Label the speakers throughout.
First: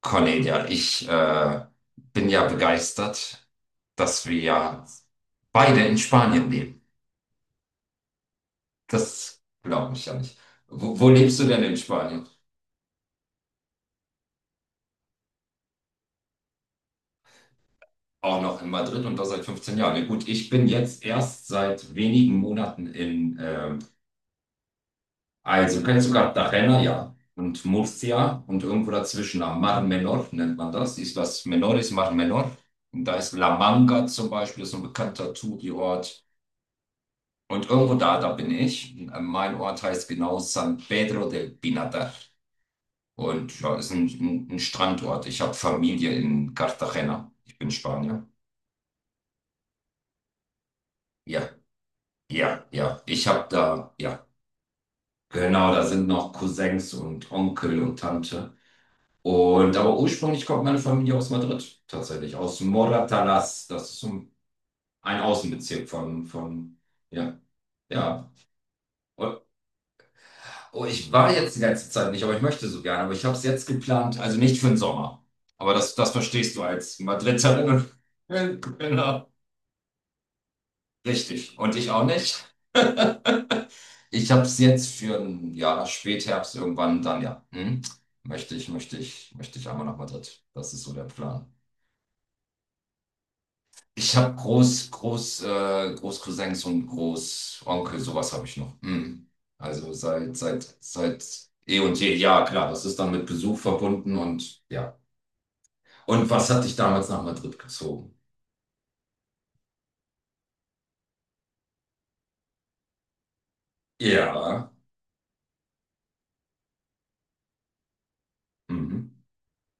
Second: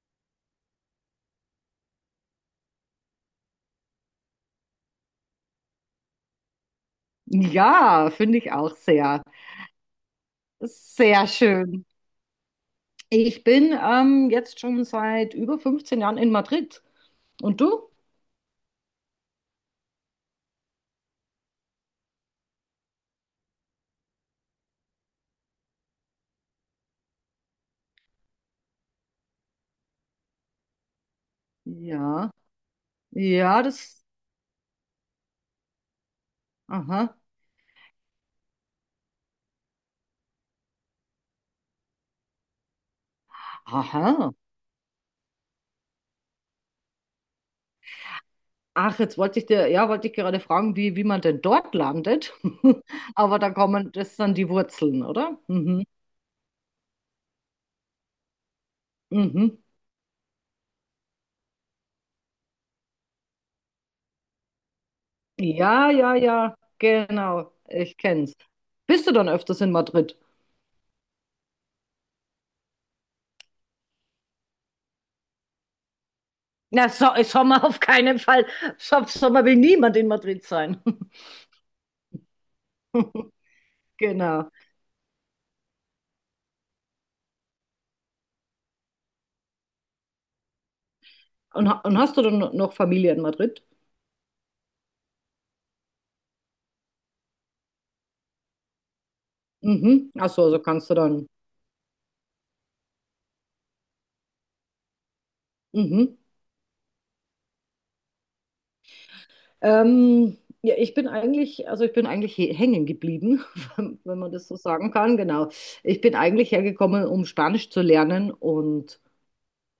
Speaker 1: Cornelia, ich bin ja begeistert, dass wir ja beide in Spanien leben.
Speaker 2: Ja, finde ich auch sehr,
Speaker 1: Das glaube ich ja nicht. Wo
Speaker 2: sehr
Speaker 1: lebst du denn in
Speaker 2: schön.
Speaker 1: Spanien?
Speaker 2: Ich bin jetzt schon seit über 15 Jahren in Madrid. Und du?
Speaker 1: Auch noch in Madrid und das seit 15 Jahren. Ja, gut, ich bin jetzt erst seit wenigen Monaten in, also kennst du Cartagena, ja, und Murcia und irgendwo dazwischen, am Mar Menor nennt man das, Islas Menores, Mar
Speaker 2: Ja,
Speaker 1: Menor. Und da ist La
Speaker 2: ja, das.
Speaker 1: Manga zum Beispiel, ist so ein bekannter Touri-Ort.
Speaker 2: Aha,
Speaker 1: Und irgendwo da bin ich. Mein Ort heißt genau San Pedro del Pinatar. Und ja, ist ein,
Speaker 2: aha.
Speaker 1: ein, ein Strandort. Ich habe Familie in Cartagena. Ich bin Spanier.
Speaker 2: Ach, jetzt wollte ich dir, ja, wollte ich gerade fragen, wie man denn
Speaker 1: Ja,
Speaker 2: dort landet.
Speaker 1: ja, ja. Ich
Speaker 2: Aber
Speaker 1: habe
Speaker 2: da kommen,
Speaker 1: da,
Speaker 2: das
Speaker 1: ja,
Speaker 2: sind die Wurzeln, oder?
Speaker 1: genau, da
Speaker 2: Mhm,
Speaker 1: sind noch Cousins und Onkel und Tante.
Speaker 2: mhm.
Speaker 1: Und aber ursprünglich kommt meine Familie aus Madrid, tatsächlich, aus Moratalaz. Das ist so ein Außenbezirk
Speaker 2: Ja, ja, ja,
Speaker 1: ja,
Speaker 2: genau. Ich
Speaker 1: ja.
Speaker 2: kenn's. Bist du dann öfters in Madrid?
Speaker 1: Oh, ich war jetzt die letzte Zeit nicht, aber ich möchte so gerne. Aber ich habe es jetzt geplant, also nicht für den Sommer. Aber das verstehst du
Speaker 2: Na,
Speaker 1: als
Speaker 2: so, Sommer auf
Speaker 1: Madriderin.
Speaker 2: keinen Fall.
Speaker 1: Genau.
Speaker 2: Sommer will niemand in Madrid sein.
Speaker 1: Richtig. Und ich auch nicht. Ich habe
Speaker 2: Genau.
Speaker 1: es jetzt für ein Jahr Spätherbst irgendwann dann, ja. Hm? Möchte ich einmal nach Madrid. Das ist so der Plan.
Speaker 2: Und, und hast du dann noch Familie in Madrid?
Speaker 1: Ich habe Großcousins und Großonkel, sowas habe ich noch. Hm. Also
Speaker 2: Mhm. Ach
Speaker 1: seit,
Speaker 2: so, also
Speaker 1: seit,
Speaker 2: kannst du
Speaker 1: seit
Speaker 2: dann.
Speaker 1: eh und je. Ja, klar, das ist dann mit Besuch verbunden und ja.
Speaker 2: Mhm.
Speaker 1: Und was hat dich damals nach Madrid gezogen?
Speaker 2: Ja, ich bin eigentlich, also ich bin eigentlich hängen geblieben, wenn man das so
Speaker 1: Ja.
Speaker 2: sagen kann, genau. Ich bin eigentlich hergekommen, um Spanisch zu lernen und
Speaker 1: Mhm.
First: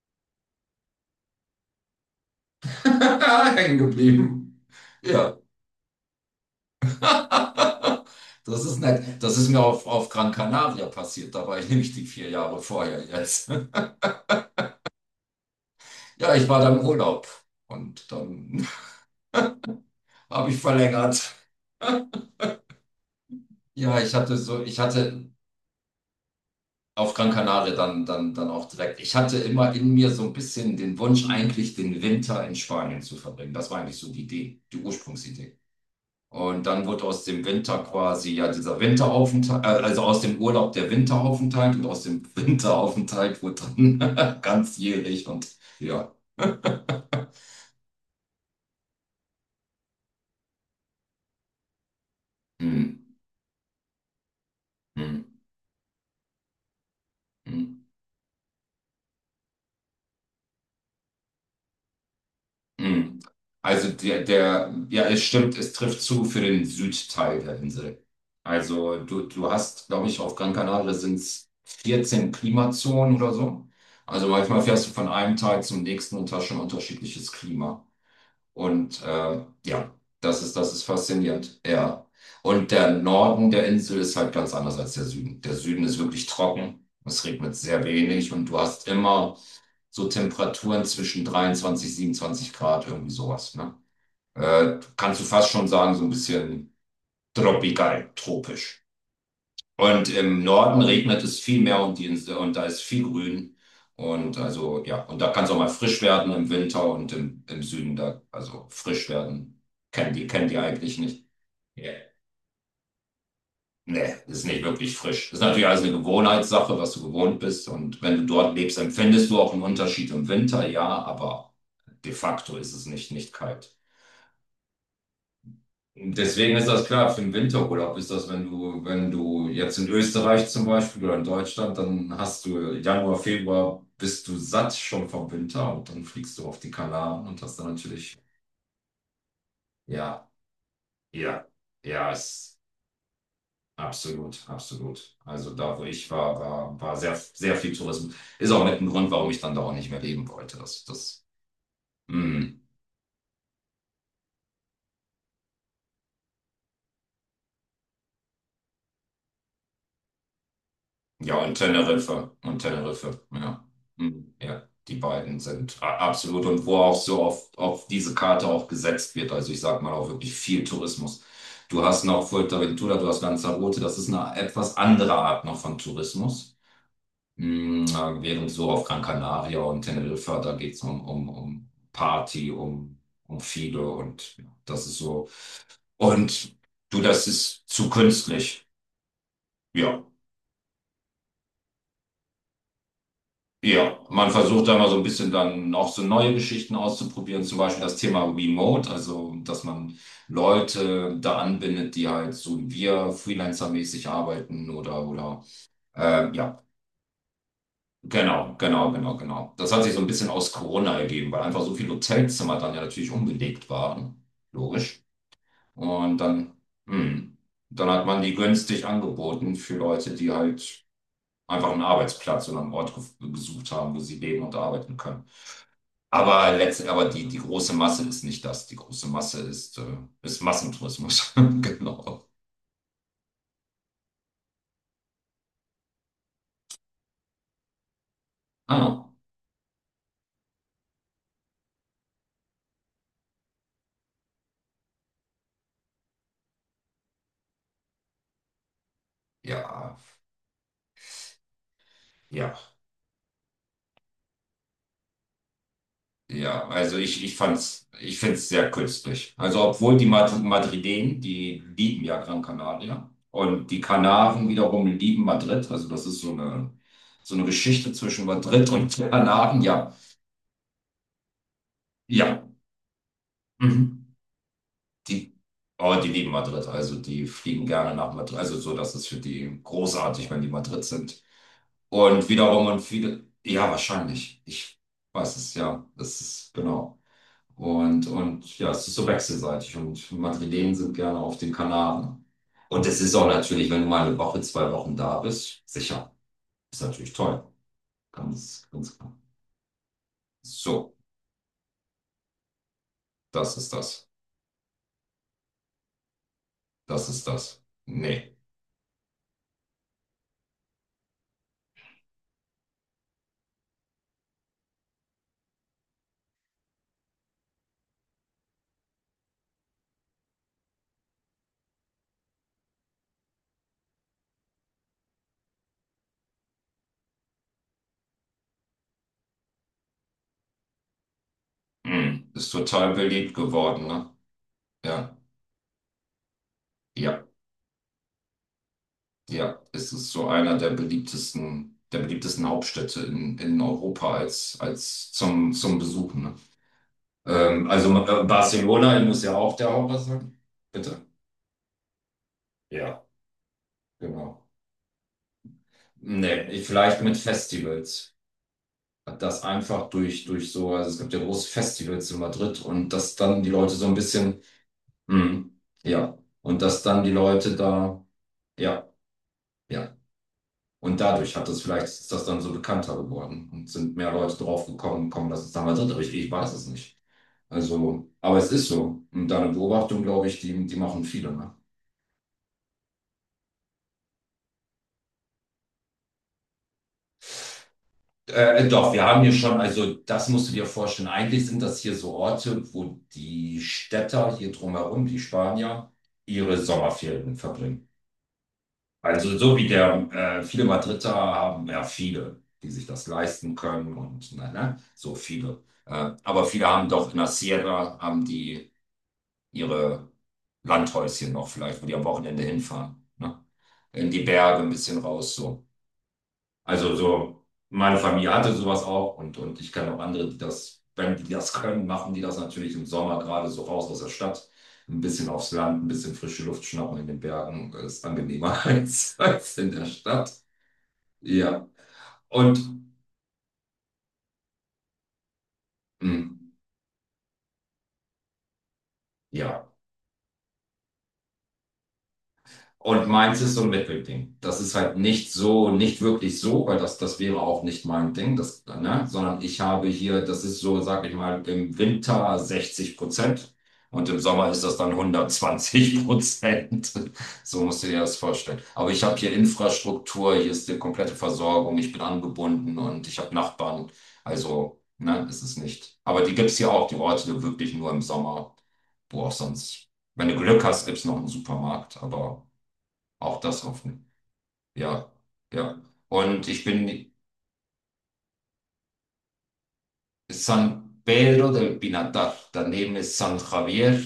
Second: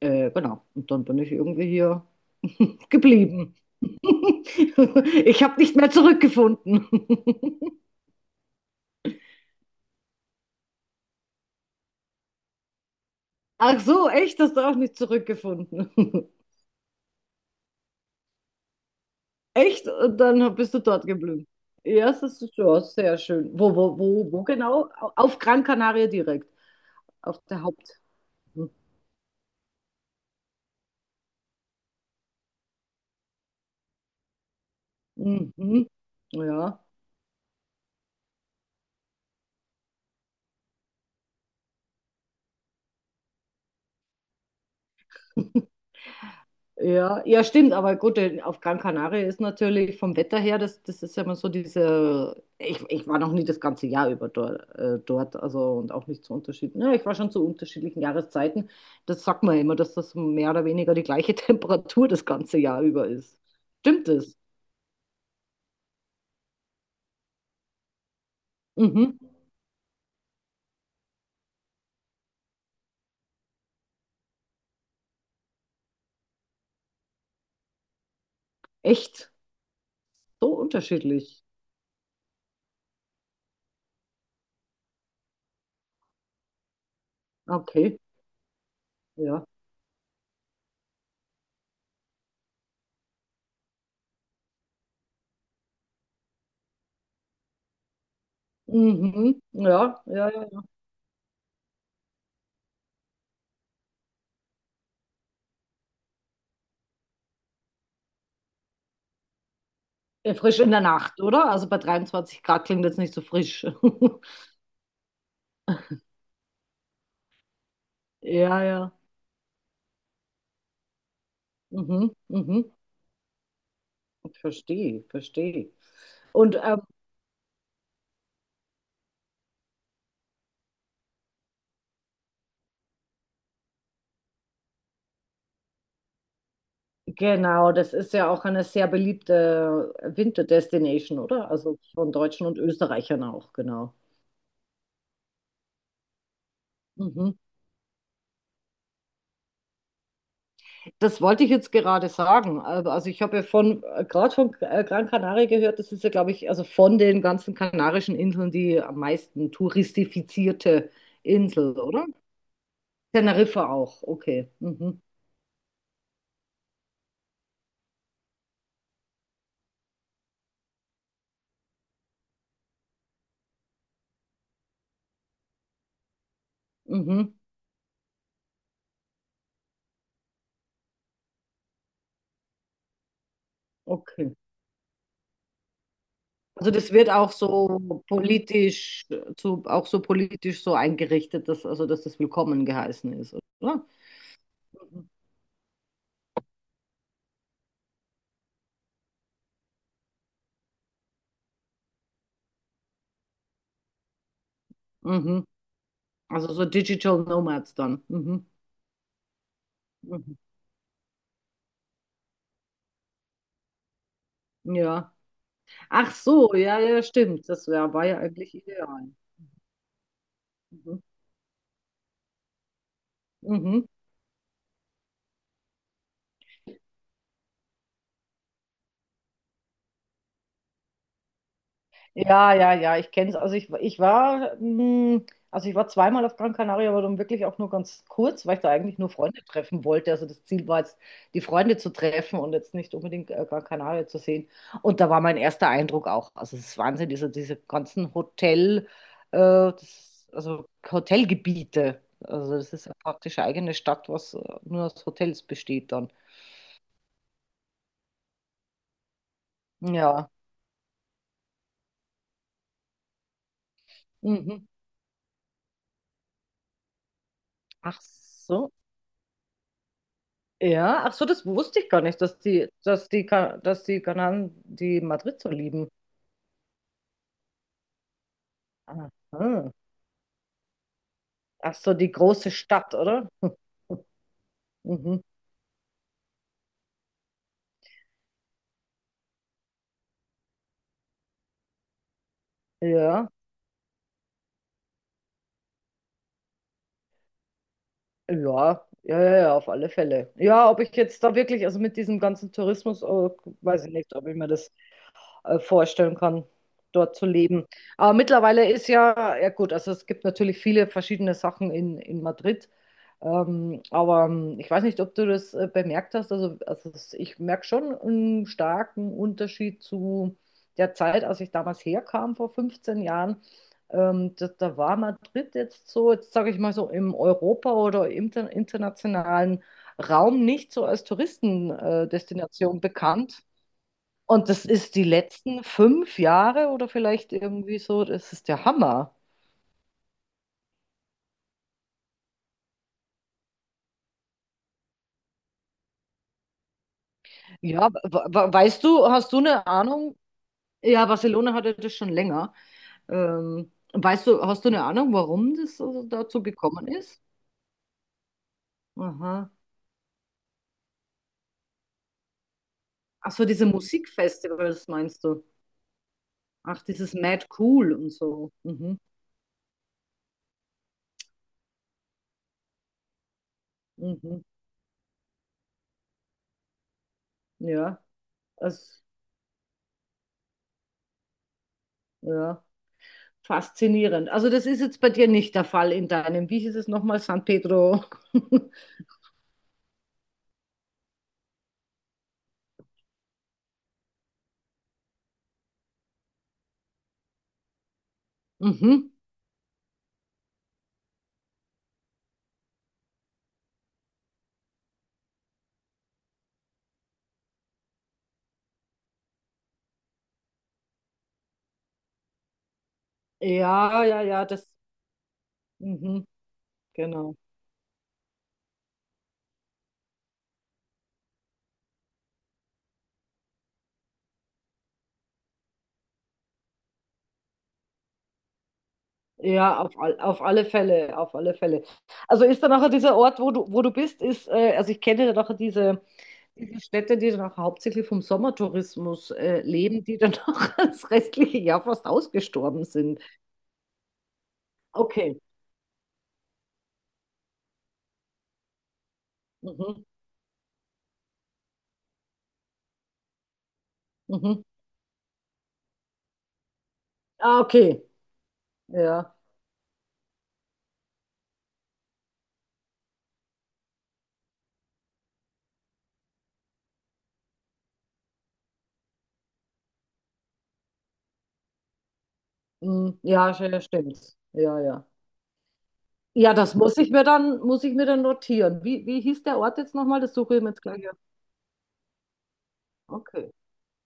Speaker 2: genau. Und dann bin ich irgendwie hier geblieben.
Speaker 1: Hängen geblieben. Ja.
Speaker 2: Ich habe nicht mehr zurückgefunden.
Speaker 1: Das ist nett. Das ist mir auf Gran Canaria passiert. Da war ich nämlich die vier Jahre vorher jetzt.
Speaker 2: Ach so, echt? Hast du auch nicht zurückgefunden?
Speaker 1: Ja, ich war da im Urlaub. Und dann
Speaker 2: Echt? Und dann
Speaker 1: habe ich
Speaker 2: bist du dort
Speaker 1: verlängert.
Speaker 2: geblieben. Ja, das ist schon sehr schön. Wo, wo,
Speaker 1: Ja, ich
Speaker 2: wo,
Speaker 1: hatte
Speaker 2: wo
Speaker 1: so, ich
Speaker 2: genau?
Speaker 1: hatte
Speaker 2: Auf Gran Canaria direkt.
Speaker 1: auf Gran
Speaker 2: Auf der
Speaker 1: Canaria
Speaker 2: Haupt.
Speaker 1: dann auch direkt. Ich hatte immer in mir so ein bisschen den Wunsch, eigentlich den Winter in Spanien zu verbringen. Das war eigentlich so die Idee, die Ursprungsidee.
Speaker 2: Mhm.
Speaker 1: Und
Speaker 2: Ja.
Speaker 1: dann wird aus dem Winter quasi ja dieser also aus dem Urlaub der Winteraufenthalt und aus dem Winteraufenthalt wird dann ganzjährig und ja.
Speaker 2: Ja, ja, stimmt, aber gut, denn auf Gran Canaria ist natürlich vom Wetter her, das ist ja immer so diese, ich,
Speaker 1: Hm,
Speaker 2: ich war noch nie das ganze Jahr über dort,
Speaker 1: hm,
Speaker 2: dort, also und auch nicht zu unterschiedlichen, ja, ich war schon zu
Speaker 1: hm,
Speaker 2: unterschiedlichen Jahreszeiten, das sagt man ja immer, dass das mehr oder weniger die gleiche Temperatur das ganze Jahr über
Speaker 1: hm.
Speaker 2: ist.
Speaker 1: Also
Speaker 2: Stimmt das?
Speaker 1: ja, es stimmt, es trifft zu für den Südteil der Insel. Also
Speaker 2: Mhm.
Speaker 1: du hast, glaube ich, auf Gran Canaria sind es 14 Klimazonen oder so. Also manchmal fährst du von einem Teil zum nächsten und hast schon unterschiedliches Klima. Und
Speaker 2: Echt?
Speaker 1: ja, das
Speaker 2: So
Speaker 1: ist, das ist
Speaker 2: unterschiedlich.
Speaker 1: faszinierend. Ja. Und der Norden der Insel ist halt ganz anders als der Süden. Der Süden ist wirklich trocken. Es regnet sehr
Speaker 2: Okay,
Speaker 1: wenig und du hast immer
Speaker 2: ja.
Speaker 1: so Temperaturen zwischen 23, 27 Grad, irgendwie sowas. Ne? Kannst du fast schon sagen, so ein bisschen tropisch.
Speaker 2: Mhm. Ja,
Speaker 1: Und
Speaker 2: ja,
Speaker 1: im
Speaker 2: ja.
Speaker 1: Norden regnet es viel mehr und, die Insel, und da ist viel Grün. Und also, ja, und da kann es auch mal frisch werden im Winter und im Süden da, also frisch werden. Kennen die,
Speaker 2: Ja,
Speaker 1: kennen die
Speaker 2: Frisch in der
Speaker 1: eigentlich
Speaker 2: Nacht,
Speaker 1: nicht.
Speaker 2: oder? Also bei
Speaker 1: Ja.
Speaker 2: 23 Grad klingt jetzt nicht so frisch.
Speaker 1: Nee, ist nicht wirklich frisch. Ist natürlich alles eine Gewohnheitssache, was du gewohnt bist. Und wenn du dort
Speaker 2: Ja,
Speaker 1: lebst,
Speaker 2: ja.
Speaker 1: empfindest du auch einen Unterschied im Winter, ja, aber
Speaker 2: Mhm,
Speaker 1: de facto
Speaker 2: mhm.
Speaker 1: ist es nicht kalt.
Speaker 2: Verstehe, verstehe.
Speaker 1: Und deswegen
Speaker 2: Und
Speaker 1: ist das klar, für den Winterurlaub ist das, wenn du, wenn du jetzt in Österreich zum Beispiel oder in Deutschland, dann hast du Januar, Februar, bist du satt schon vom Winter und dann fliegst du auf die Kanaren und hast dann
Speaker 2: genau, das ist
Speaker 1: natürlich,
Speaker 2: ja auch eine sehr beliebte
Speaker 1: ja,
Speaker 2: Winterdestination,
Speaker 1: ja,
Speaker 2: oder? Also
Speaker 1: ja,
Speaker 2: von Deutschen
Speaker 1: ist
Speaker 2: und Österreichern auch, genau.
Speaker 1: absolut, absolut. Also da, wo ich war sehr,
Speaker 2: Mhm.
Speaker 1: sehr viel Tourismus. Ist auch mit ein Grund, warum ich dann da auch nicht mehr leben wollte.
Speaker 2: Das wollte ich jetzt gerade
Speaker 1: Mm.
Speaker 2: sagen. Aber- Also ich habe ja von, gerade von Gran Canaria gehört, das ist ja, glaube ich, also von den ganzen Kanarischen Inseln die am meisten touristifizierte
Speaker 1: Ja, und
Speaker 2: Insel, oder?
Speaker 1: Teneriffa. Und Teneriffa, ja.
Speaker 2: Teneriffa auch, okay.
Speaker 1: Ja, die
Speaker 2: Mhm.
Speaker 1: beiden sind absolut. Und wo auch so auf diese Karte auch gesetzt wird. Also ich sag mal auch wirklich viel Tourismus. Du hast noch Fuerteventura, du hast Lanzarote. Das ist eine etwas andere Art noch von Tourismus.
Speaker 2: Mhm.
Speaker 1: Während so auf Gran Canaria und Teneriffa, da geht's um Party, um, um viele
Speaker 2: Okay.
Speaker 1: und ja, das ist so. Und
Speaker 2: Also das
Speaker 1: du,
Speaker 2: wird
Speaker 1: das
Speaker 2: auch
Speaker 1: ist zu
Speaker 2: so
Speaker 1: künstlich.
Speaker 2: politisch, so, auch so
Speaker 1: Ja.
Speaker 2: politisch so eingerichtet, dass, also dass das willkommen geheißen ist, oder?
Speaker 1: Ja, man versucht da mal so ein
Speaker 2: Mhm.
Speaker 1: bisschen dann auch so neue Geschichten auszuprobieren, zum Beispiel das Thema Remote, also dass man Leute da anbindet, die halt so wie wir Freelancer-mäßig arbeiten oder
Speaker 2: Mhm. Also
Speaker 1: ja,
Speaker 2: so Digital Nomads dann. Mhm.
Speaker 1: genau. Das hat sich so ein bisschen
Speaker 2: Mhm.
Speaker 1: aus Corona ergeben, weil einfach so viele Hotelzimmer dann ja natürlich unbelegt waren, logisch.
Speaker 2: Ja. Ach
Speaker 1: Und dann,
Speaker 2: so, ja, ja, ja,
Speaker 1: hm,
Speaker 2: stimmt. Das
Speaker 1: dann
Speaker 2: wär, war
Speaker 1: hat
Speaker 2: ja
Speaker 1: man die
Speaker 2: eigentlich
Speaker 1: günstig
Speaker 2: ideal.
Speaker 1: angeboten für Leute, die halt
Speaker 2: Mhm.
Speaker 1: einfach einen Arbeitsplatz oder einen Ort gesucht
Speaker 2: Mhm.
Speaker 1: haben, wo sie leben und arbeiten können. Aber letztlich, aber die große Masse ist nicht das. Die große Masse ist Massentourismus. Genau.
Speaker 2: Ja, ja, ja, ich kenne es. Also ich war, also ich war zweimal auf Gran Canaria, aber dann wirklich auch nur ganz kurz, weil ich da eigentlich
Speaker 1: Ah,
Speaker 2: nur Freunde treffen wollte. Also das Ziel war jetzt, die Freunde zu treffen und jetzt nicht unbedingt Gran Canaria zu sehen. Und da war mein erster Eindruck auch. Also es ist Wahnsinn, diese ganzen Hotel, äh,
Speaker 1: ja,
Speaker 2: das, also Hotelgebiete. Also
Speaker 1: ja,
Speaker 2: das ist ja praktisch eine eigene Stadt, was nur aus Hotels besteht dann.
Speaker 1: ja. Also ich fand's, ich find's sehr künstlich. Also obwohl die
Speaker 2: Ja.
Speaker 1: Madrilen, die lieben ja Gran Canaria. Und die Kanaren
Speaker 2: Mhm.
Speaker 1: wiederum lieben Madrid. Also das ist so eine Geschichte
Speaker 2: Ach
Speaker 1: zwischen Madrid
Speaker 2: so.
Speaker 1: und Kanaren. Ja,
Speaker 2: Ja, ach so, das wusste ich gar nicht, dass
Speaker 1: ja.
Speaker 2: die, dass die
Speaker 1: Mhm.
Speaker 2: Kanaren die
Speaker 1: Die,
Speaker 2: Madrid so lieben.
Speaker 1: oh, die lieben Madrid, also die fliegen gerne nach Madrid, also so, das ist für die
Speaker 2: Aha.
Speaker 1: großartig, wenn die Madrid sind.
Speaker 2: Ach so, die
Speaker 1: Und
Speaker 2: große
Speaker 1: wiederum und
Speaker 2: Stadt,
Speaker 1: viele,
Speaker 2: oder?
Speaker 1: ja, wahrscheinlich. Ich
Speaker 2: Hm. Mhm.
Speaker 1: weiß es, ja, das ist genau. Und ja, es ist so wechselseitig und Madrilen sind gerne auf den Kanaren. Und es ist auch
Speaker 2: Ja,
Speaker 1: natürlich, wenn du mal eine Woche, zwei Wochen da bist, sicher. Ist natürlich toll. Ganz,
Speaker 2: ja,
Speaker 1: ganz klar.
Speaker 2: ja, ja, ja, auf alle Fälle. Ja, ob
Speaker 1: So,
Speaker 2: ich jetzt da wirklich, also mit diesem ganzen Tourismus, oh,
Speaker 1: das ist
Speaker 2: weiß ich
Speaker 1: das.
Speaker 2: nicht, ob ich mir das vorstellen kann,
Speaker 1: Das
Speaker 2: dort zu
Speaker 1: ist das.
Speaker 2: leben. Aber
Speaker 1: Nee.
Speaker 2: mittlerweile ist ja, ja gut, also es gibt natürlich viele verschiedene Sachen in Madrid. Aber ich weiß nicht, ob du das bemerkt hast. Also, ich merke schon einen starken Unterschied zu der Zeit, als ich damals herkam, vor 15 Jahren. Da, da war Madrid jetzt so, jetzt sage ich mal so, im Europa- oder im inter internationalen Raum nicht so als Touristendestination
Speaker 1: Mm. Ist
Speaker 2: Destination
Speaker 1: total beliebt
Speaker 2: bekannt.
Speaker 1: geworden, ne?
Speaker 2: Und das ist die
Speaker 1: Ja.
Speaker 2: letzten 5 Jahre oder
Speaker 1: Ja,
Speaker 2: vielleicht irgendwie so, das ist der Hammer.
Speaker 1: ja, es ist so einer der beliebtesten Hauptstädte in Europa als zum, zum Besuchen. Ne?
Speaker 2: Ja, weißt
Speaker 1: Barcelona
Speaker 2: du,
Speaker 1: muss
Speaker 2: hast
Speaker 1: ja
Speaker 2: du
Speaker 1: auch
Speaker 2: eine
Speaker 1: der Hauptstadt
Speaker 2: Ahnung,
Speaker 1: sein. Bitte?
Speaker 2: ja, Barcelona hatte das schon länger.
Speaker 1: Ja,
Speaker 2: Weißt du,
Speaker 1: genau.
Speaker 2: hast du eine Ahnung, warum das so dazu
Speaker 1: Nee, ich,
Speaker 2: gekommen
Speaker 1: vielleicht mit
Speaker 2: ist?
Speaker 1: Festivals. Das
Speaker 2: Aha.
Speaker 1: einfach durch so, also es gibt ja große Festivals in Madrid und dass
Speaker 2: Ach
Speaker 1: dann
Speaker 2: so,
Speaker 1: die
Speaker 2: diese
Speaker 1: Leute so ein bisschen,
Speaker 2: Musikfestivals meinst du?
Speaker 1: ja, und
Speaker 2: Ach,
Speaker 1: dass dann die
Speaker 2: dieses Mad
Speaker 1: Leute
Speaker 2: Cool
Speaker 1: da,
Speaker 2: und so.
Speaker 1: ja.
Speaker 2: Mhm.
Speaker 1: Ja. Und dadurch hat das vielleicht ist das dann so bekannter geworden und sind mehr Leute
Speaker 2: Mhm.
Speaker 1: drauf dass es damals hat, aber ich weiß es nicht.
Speaker 2: Ja,
Speaker 1: Also, aber es ist so.
Speaker 2: das,
Speaker 1: Und deine Beobachtung, glaube ich, die machen viele, ne?
Speaker 2: ja, faszinierend. Also das ist jetzt bei dir nicht der Fall in deinem, wie hieß es nochmal, San Pedro?
Speaker 1: Doch, wir haben hier schon, also das musst du dir vorstellen. Eigentlich sind das hier so Orte, wo die Städter hier drumherum, die Spanier, ihre Sommerferien verbringen.
Speaker 2: Mhm.
Speaker 1: Also so wie viele Madrider haben ja viele, die sich das leisten können und ne, ne, so viele. Aber viele haben doch in der Sierra, haben die ihre Landhäuschen noch vielleicht, wo die am Wochenende hinfahren. Ne?
Speaker 2: Ja,
Speaker 1: In
Speaker 2: ja,
Speaker 1: die
Speaker 2: ja,
Speaker 1: Berge ein
Speaker 2: das,
Speaker 1: bisschen raus so.
Speaker 2: mhm.
Speaker 1: Also
Speaker 2: Genau.
Speaker 1: so, meine Familie hatte sowas auch und ich kenne auch andere, die das, wenn die das können, machen die das natürlich im Sommer gerade so raus aus der Stadt. Ein bisschen aufs Land, ein bisschen frische Luft schnappen in den Bergen ist angenehmer als, als in
Speaker 2: Ja,
Speaker 1: der Stadt.
Speaker 2: auf alle Fälle, auf alle
Speaker 1: Ja.
Speaker 2: Fälle. Also
Speaker 1: Und
Speaker 2: ist dann nachher dieser Ort, wo du bist, ist, also ich kenne dann nachher diese,
Speaker 1: mh,
Speaker 2: diese Städte, die dann auch hauptsächlich vom Sommertourismus
Speaker 1: ja.
Speaker 2: leben, die dann auch das restliche Jahr fast ausgestorben
Speaker 1: Und
Speaker 2: sind.
Speaker 1: meins ist so ein Mittelding. Das ist halt nicht
Speaker 2: Okay.
Speaker 1: so, nicht wirklich so, weil das, das wäre auch nicht mein Ding, das, ne? Sondern ich habe
Speaker 2: Mhm.
Speaker 1: hier, das ist so, sag ich mal, im Winter 60% und im Sommer ist
Speaker 2: Mhm.
Speaker 1: das dann 120%.
Speaker 2: Ah,
Speaker 1: So musst du dir
Speaker 2: okay.
Speaker 1: das vorstellen. Aber ich habe hier
Speaker 2: Ja.
Speaker 1: Infrastruktur, hier ist die komplette Versorgung, ich bin angebunden und ich habe Nachbarn. Also, ne, ist es nicht. Aber die gibt es hier auch, die Orte wirklich nur im Sommer. Wo auch sonst, wenn du Glück hast, gibt es noch einen Supermarkt, aber.
Speaker 2: Mhm.
Speaker 1: Auch das
Speaker 2: Ja,
Speaker 1: hoffen.
Speaker 2: stimmt. Ja, ja.
Speaker 1: Ja, ja. Und
Speaker 2: Ja,
Speaker 1: ich
Speaker 2: das
Speaker 1: bin
Speaker 2: muss ich mir dann, muss ich mir dann notieren. Wie hieß der Ort jetzt nochmal? Das suche ich mir jetzt
Speaker 1: San
Speaker 2: gleich auf.
Speaker 1: Pedro del Pinatar. Daneben ist San
Speaker 2: Okay.
Speaker 1: Javier.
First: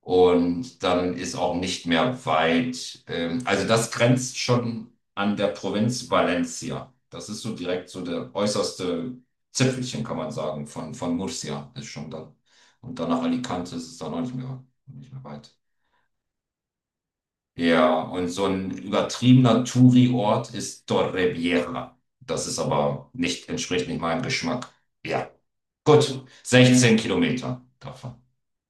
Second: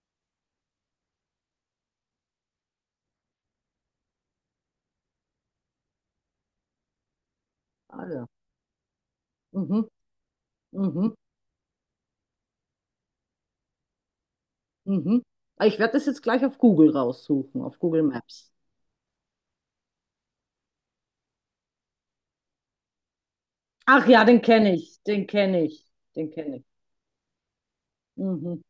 Speaker 1: Und dann ist auch nicht mehr weit. Also das grenzt schon an der Provinz Valencia. Das ist so direkt so
Speaker 2: Ah ja.
Speaker 1: der äußerste
Speaker 2: Mhm.
Speaker 1: Zipfelchen, kann man sagen, von,
Speaker 2: Mhm.
Speaker 1: von Murcia ist schon da. Und dann nach Alicante ist es dann auch nicht mehr, nicht
Speaker 2: Mhm.
Speaker 1: mehr weit.
Speaker 2: Aber ich werde das jetzt gleich auf Google raussuchen, auf
Speaker 1: Ja,
Speaker 2: Google
Speaker 1: und so
Speaker 2: Maps.
Speaker 1: ein übertriebener Touri-Ort ist Torrevieja. Das ist aber nicht, entspricht nicht
Speaker 2: Ach
Speaker 1: meinem
Speaker 2: ja, den
Speaker 1: Geschmack.
Speaker 2: kenne ich, den
Speaker 1: Ja,
Speaker 2: kenne ich,
Speaker 1: gut,
Speaker 2: den kenne ich.
Speaker 1: 16 Kilometer davon.
Speaker 2: Mhm.